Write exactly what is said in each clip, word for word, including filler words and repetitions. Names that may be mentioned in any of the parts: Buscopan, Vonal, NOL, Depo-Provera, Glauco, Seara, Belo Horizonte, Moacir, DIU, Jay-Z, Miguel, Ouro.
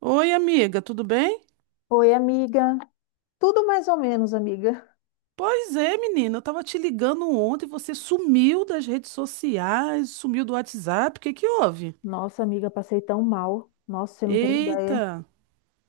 Oi, amiga, tudo bem? Oi, amiga. Tudo mais ou menos, amiga. Pois é, menina, eu tava te ligando ontem, você sumiu das redes sociais, sumiu do WhatsApp, o que que houve? Nossa, amiga, passei tão mal. Nossa, você não tem ideia. Eita,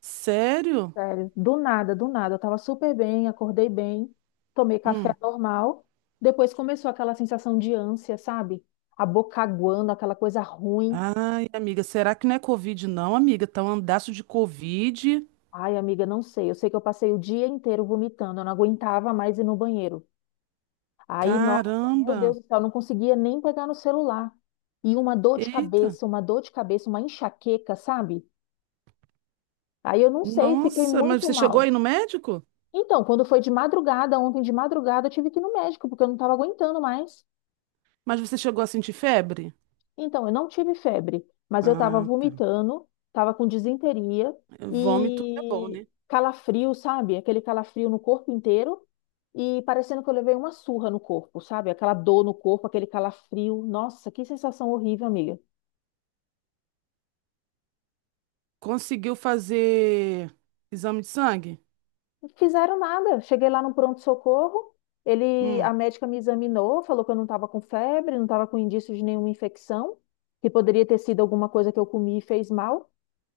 sério? Sério. Do nada, do nada. Eu tava super bem, acordei bem, tomei café Hum. normal. Depois começou aquela sensação de ânsia, sabe? A boca aguando, aquela coisa ruim. Ai, amiga, será que não é Covid não, amiga? Tá um andaço de Covid. Ai, amiga, não sei. Eu sei que eu passei o dia inteiro vomitando. Eu não aguentava mais ir no banheiro. Aí, nossa, meu Caramba. Deus do céu, eu não conseguia nem pegar no celular. E uma dor de Eita. cabeça, uma dor de cabeça, uma enxaqueca, sabe? Aí eu não sei, fiquei Nossa, mas muito você chegou mal. aí no médico? Então, quando foi de madrugada, ontem de madrugada, eu tive que ir no médico, porque eu não estava aguentando mais. Mas você chegou a sentir febre? Então, eu não tive febre, mas eu estava Ah, tá. vomitando, estava com disenteria Vômito é bom, e né? calafrio, sabe? Aquele calafrio no corpo inteiro e parecendo que eu levei uma surra no corpo, sabe? Aquela dor no corpo, aquele calafrio. Nossa, que sensação horrível, amiga. Conseguiu fazer exame de sangue? Não fizeram nada. Cheguei lá no pronto-socorro, ele, Hum. a médica me examinou, falou que eu não estava com febre, não estava com indício de nenhuma infecção, que poderia ter sido alguma coisa que eu comi e fez mal.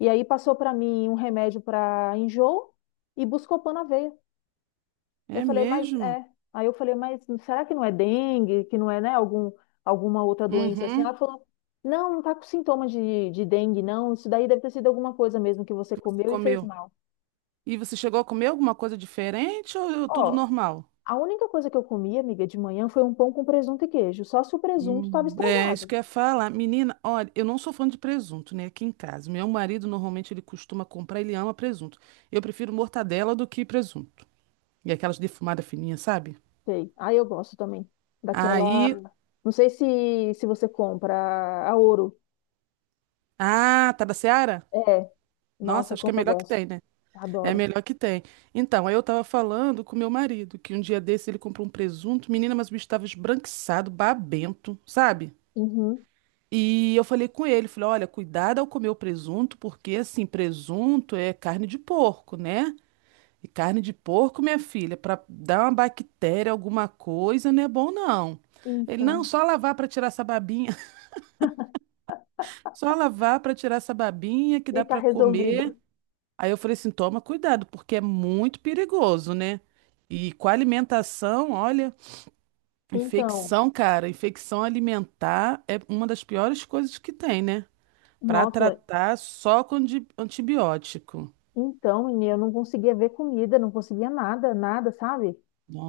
E aí passou para mim um remédio para enjoo e Buscopan na veia. Eu É falei, mas mesmo? é. Aí eu falei, mas será que não é dengue, que não é, né, algum, alguma outra doença assim? Uhum. Ela falou, não, não tá com sintoma de, de dengue, não. Isso daí deve ter sido alguma coisa mesmo que você Que você comeu e fez comeu. mal. E você chegou a comer alguma coisa diferente ou tudo Ó, normal? a única coisa que eu comi, amiga, de manhã foi um pão com presunto e queijo, só se o presunto estava Hum, é, isso estragado. que eu ia falar. Menina, olha, eu não sou fã de presunto, né? Aqui em casa. Meu marido normalmente ele costuma comprar, ele ama presunto. Eu prefiro mortadela do que presunto. E aquelas defumadas fininhas, sabe? Sei. Ah, eu gosto também daquela. Aí. Não sei se, se você compra a Ouro. Ah, tá da Seara? É, Nossa, nossa, acho que é como eu melhor que gosto. tem, né? É Adoro. melhor que tem. Então, aí eu tava falando com meu marido que um dia desse ele comprou um presunto. Menina, mas o bicho tava esbranquiçado, babento, sabe? Uhum. E eu falei com ele, falei, olha, cuidado ao comer o presunto, porque assim, presunto é carne de porco, né? E carne de porco, minha filha, para dar uma bactéria, alguma coisa, não é bom não. Ele, não, Então. só lavar para tirar essa babinha, só lavar para tirar essa babinha que E dá tá para resolvido. comer. Aí eu falei assim, toma cuidado, porque é muito perigoso, né? E com a alimentação, olha, Então, infecção, cara, infecção alimentar é uma das piores coisas que tem, né? Para nossa, tratar só com di- antibiótico. então, menina, eu não conseguia ver comida, não conseguia nada, nada, sabe?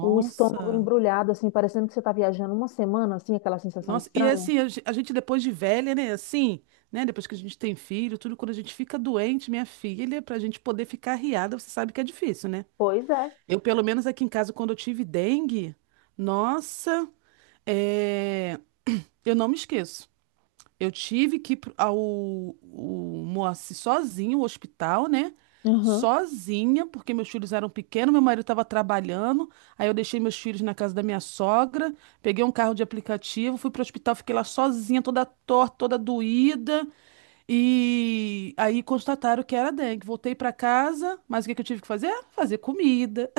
O estômago embrulhado, assim, parecendo que você tá viajando uma semana, assim, aquela sensação Nossa, e estranha. assim, a ge- a gente depois de velha, né? Assim, né? Depois que a gente tem filho, tudo, quando a gente fica doente, minha filha, pra gente poder ficar arriada, você sabe que é difícil, né? Pois é. Eu, pelo menos aqui em casa, quando eu tive dengue, nossa, é, eu não me esqueço. Eu tive que ir pro- ao o Moacir sozinho, o hospital, né? Uhum. Sozinha, porque meus filhos eram pequenos, meu marido estava trabalhando. Aí eu deixei meus filhos na casa da minha sogra, peguei um carro de aplicativo, fui pro hospital, fiquei lá sozinha, toda torta, toda doída. E aí constataram que era dengue. Voltei para casa, mas o que que eu tive que fazer? Fazer comida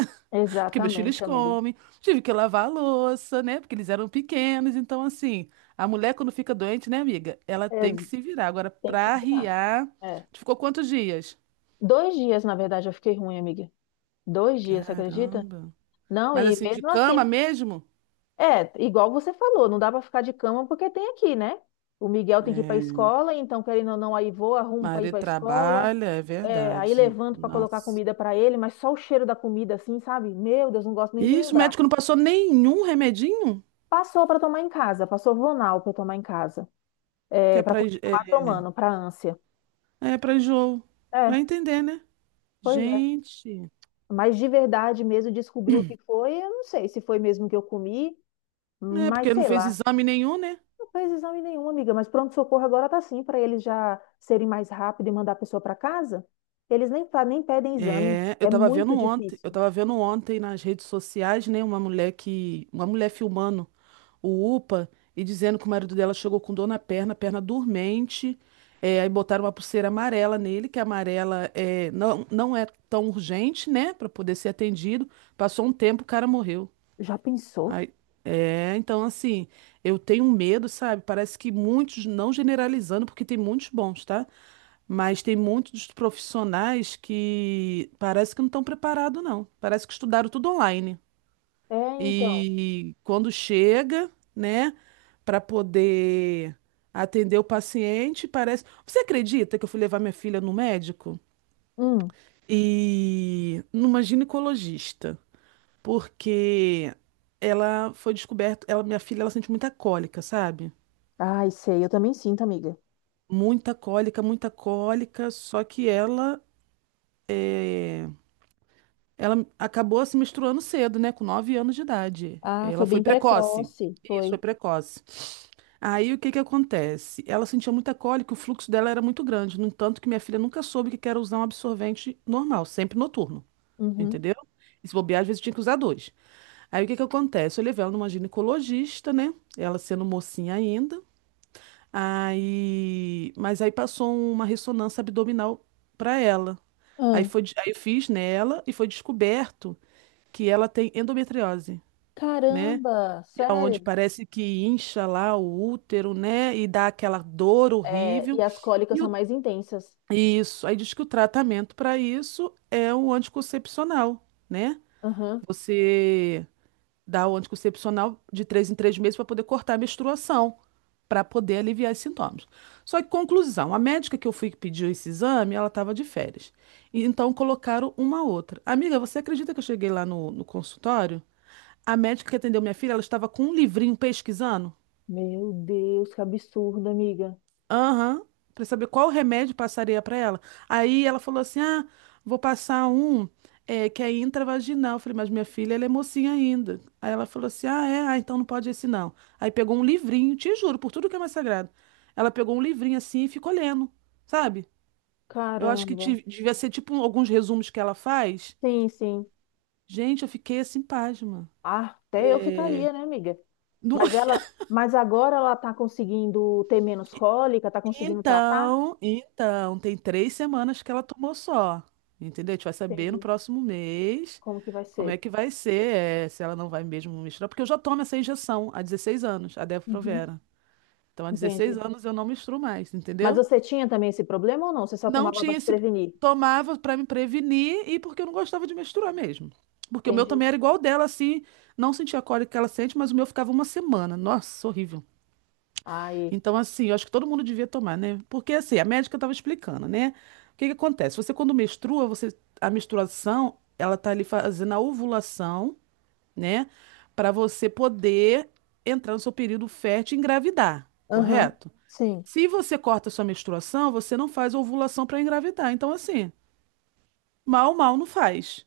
porque meus filhos Exatamente, amiga. comem, tive que lavar a louça, né? Porque eles eram pequenos. Então, assim, a mulher quando fica doente, né, amiga? Ela tem que Ex- se virar. Agora, Tem que pra dar. arriar, É. tu ficou quantos dias? Dois dias, na verdade, eu fiquei ruim, amiga. Dois dias, você acredita? Caramba. Não, Mas e assim, de mesmo cama assim, mesmo? é, igual você falou, não dá pra ficar de cama porque tem aqui, né? O Miguel tem que ir pra escola, então, querendo ou não, aí vou, arrumo pra ir Marido pra escola. trabalha, é É, aí verdade. levanto pra colocar Nossa. comida pra ele, mas só o cheiro da comida, assim, sabe? Meu Deus, não gosto nem de Isso, o lembrar. médico não passou nenhum remedinho Passou pra tomar em casa, passou Vonal pra tomar em casa, que é, é para pra, enj- é, continuar tomando, pra ânsia. é pra enjoo. É, Vai entender, né? pois é. Gente. Mas de verdade mesmo descobrir o que foi, eu não sei se foi mesmo que eu comi, É, mas porque não sei fez lá. exame nenhum, né? Não fez exame nenhum, amiga, mas pronto-socorro agora tá assim para eles já serem mais rápido e mandar a pessoa para casa. Eles nem, fa- nem pedem exame. É, eu É tava vendo muito ontem, difícil. eu tava vendo ontem nas redes sociais, né, uma mulher que, uma mulher filmando o UPA e dizendo que o marido dela chegou com dor na perna, perna dormente, é, aí botaram uma pulseira amarela nele, que a amarela é, não, não é tão urgente, né, pra poder ser atendido. Passou um tempo, o cara morreu. Já pensou? Aí, é, então assim, eu tenho medo, sabe? Parece que muitos, não generalizando, porque tem muitos bons, tá? Mas tem muitos profissionais que parece que não estão preparados, não. Parece que estudaram tudo online. É, então. E quando chega, né, para poder atender o paciente, parece. Você acredita que eu fui levar minha filha no médico? Hum. E numa ginecologista, porque ela foi descoberta, ela, minha filha, ela sente muita cólica, sabe? Ai, sei, eu também sinto, amiga. Muita cólica, muita cólica, só que ela Ela acabou se menstruando cedo, né? Com nove anos de idade. Ah, foi Ela foi bem precoce. precoce. Isso, Foi. foi precoce. Aí o que que acontece? Ela sentia muita cólica, o fluxo dela era muito grande. No entanto, que minha filha nunca soube que era usar um absorvente normal, sempre noturno. Uhum. Entendeu? E se bobear, às vezes tinha que usar dois. Aí o que que acontece? Eu levei ela numa ginecologista, né? Ela sendo mocinha ainda. Aí. Mas aí passou uma ressonância abdominal pra ela. Aí Ah, foi, de- aí eu fiz nela e foi descoberto que ela tem endometriose, né? caramba, Que é onde sério? parece que incha lá o útero, né? E dá aquela dor É, horrível. e as cólicas E são o- mais intensas. isso, aí diz que o tratamento para isso é o anticoncepcional, né? Aham. Você dá o anticoncepcional de três em três meses para poder cortar a menstruação, para poder aliviar os sintomas. Só que, conclusão, a médica que eu fui que pediu esse exame, ela estava de férias. E então colocaram uma outra. Amiga, você acredita que eu cheguei lá no no consultório? A médica que atendeu minha filha, ela estava com um livrinho pesquisando. Meu Deus, que absurdo, amiga. Aham. Pra saber qual remédio passaria pra ela. Aí ela falou assim: Ah, vou passar um eh, que é intravaginal. Eu falei, mas minha filha, ela é mocinha ainda. Aí ela falou assim: Ah, é? Ah, então não pode esse não. Aí pegou um livrinho, te juro, por tudo que é mais sagrado. Ela pegou um livrinho assim e ficou lendo, sabe? Eu acho que Caramba. tive- devia ser tipo alguns resumos que ela faz. Sim, sim. Gente, eu fiquei assim, pasma. Ah, até eu ficaria, né, amiga? Não- Mas ela, mas agora ela tá conseguindo ter menos cólica, tá conseguindo tratar? Então, então, tem três semanas que ela tomou só. Entendeu? A gente vai saber no Entendi. próximo mês Como que vai como ser? é que vai ser, é, se ela não vai mesmo misturar, porque eu já tomo essa injeção há dezesseis anos, a Uhum. Depo-Provera. Então, há dezesseis Entendi. anos eu não misturo mais, Mas entendeu? você tinha também esse problema ou não? Você só Não tomava para tinha se esse. prevenir? Tomava pra me prevenir e porque eu não gostava de misturar mesmo. Porque o meu também Entendi. era igual o dela, assim, não sentia a cólica que ela sente, mas o meu ficava uma semana. Nossa, horrível. Aí. Então, assim, eu acho que todo mundo devia tomar, né? Porque, assim, a médica estava explicando, né? O que que acontece? Você, quando menstrua, você, a menstruação, ela tá ali fazendo a ovulação, né? Para você poder entrar no seu período fértil e engravidar, Aham. correto? Sim. Se você corta a sua menstruação, você não faz ovulação para engravidar. Então, assim, mal, mal não faz,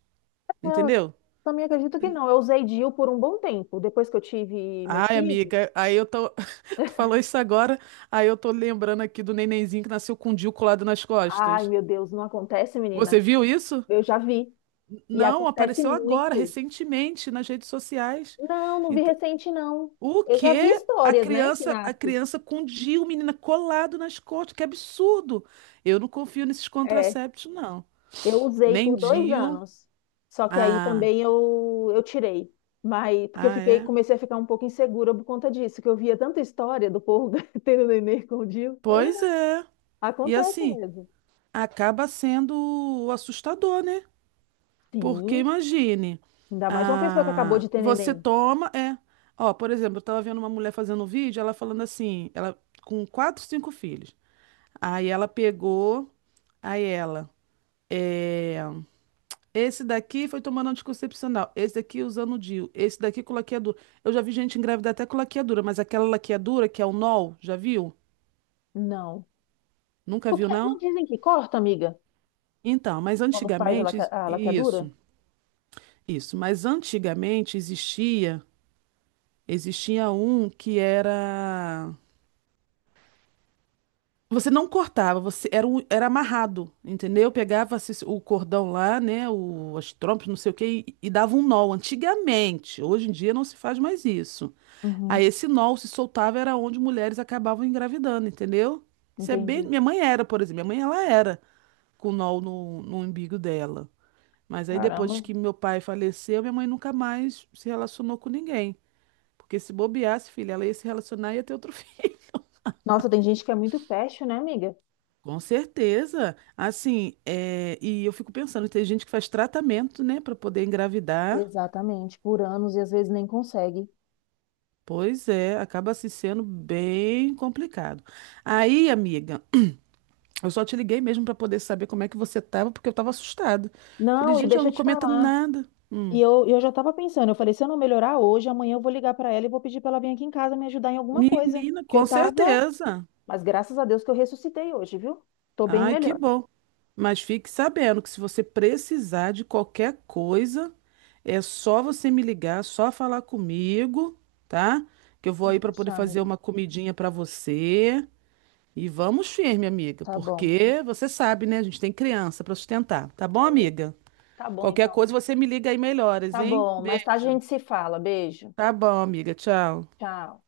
Eu entendeu? também acredito que não. Eu usei D I U por um bom tempo. Depois que eu tive meu Ai, filho, amiga, aí eu tô. Tu falou isso agora, aí eu tô lembrando aqui do nenenzinho que nasceu com o D I U colado nas ai, costas. meu Deus, não acontece, Você menina. viu isso? Eu já vi. E Não, acontece apareceu agora, muito. recentemente, nas redes sociais. Não, não vi Ent- recente, não. o Eu já vi quê? A histórias, né, que criança, a nasce. criança com o D I U, menina, colado nas costas, que absurdo! Eu não confio nesses É, contraceptivos, não. eu usei Nem por dois D I U. anos. Só que aí Ah, também eu, eu tirei. Mas, porque eu ah, fiquei, é? comecei a ficar um pouco insegura por conta disso, que eu via tanta história do povo tendo neném escondido. Pois é. E Acontece assim, mesmo. acaba sendo assustador, né? Porque Sim, imagine, ainda mais uma pessoa que acabou ah, de ter você neném. toma, é. Ó, por exemplo, eu tava vendo uma mulher fazendo um vídeo, ela falando assim, ela com quatro, cinco filhos. Aí ela pegou, aí ela, é, esse daqui foi tomando anticoncepcional, esse daqui usando o D I U, esse daqui com laqueadura. Eu já vi gente engravidar até com laqueadura, mas aquela laqueadura que é o nol, já viu? Não. Nunca viu, Porque não não? dizem que corta, amiga, Então, mas quando faz a laque- antigamente, a laqueadura? isso, isso, mas antigamente existia. Existia um que era. Você não cortava, você era, um- era amarrado, entendeu? Pegava esse- o cordão lá, né? O, as trompas, não sei o quê, e, e dava um nó. Antigamente, hoje em dia não se faz mais isso. Uhum, Aí esse nó se soltava era onde mulheres acabavam engravidando, entendeu? Isso é bem. entendi. Minha mãe era, por exemplo. Minha mãe ela era com nó no, no, umbigo dela. Mas aí depois Caramba. que meu pai faleceu, minha mãe nunca mais se relacionou com ninguém. Porque se bobeasse, filha, ela ia se relacionar e ia ter outro. Nossa, tem gente que é muito fashion, né, amiga? Com certeza. Assim, é, e eu fico pensando, tem gente que faz tratamento, né, para poder engravidar. Exatamente, por anos e às vezes nem consegue. Pois é, acaba se sendo bem complicado. Aí, amiga, eu só te liguei mesmo para poder saber como é que você tava, porque eu tava assustada. Falei, Não, e gente, ela deixa eu não te comenta falar. nada. E Hum. eu, eu já estava pensando, eu falei, se eu não melhorar hoje, amanhã eu vou ligar para ela e vou pedir para ela vir aqui em casa me ajudar em alguma coisa. Menina, Que eu com tava, certeza. mas graças a Deus que eu ressuscitei hoje, viu? Tô bem Ai, que melhor. bom. Mas fique sabendo que se você precisar de qualquer coisa, é só você me ligar, só falar comigo, tá? Que eu vou aí Pode para poder deixar, fazer amigo. uma comidinha para você. E vamos firme, amiga, Tá bom. porque você sabe, né? A gente tem criança para sustentar, tá bom, amiga? Tá bom, Qualquer então. coisa Amigo. você me liga aí melhoras, Tá hein? bom, mais tarde a Beijo. gente se fala. Beijo. Tá bom, amiga. Tchau. Tchau.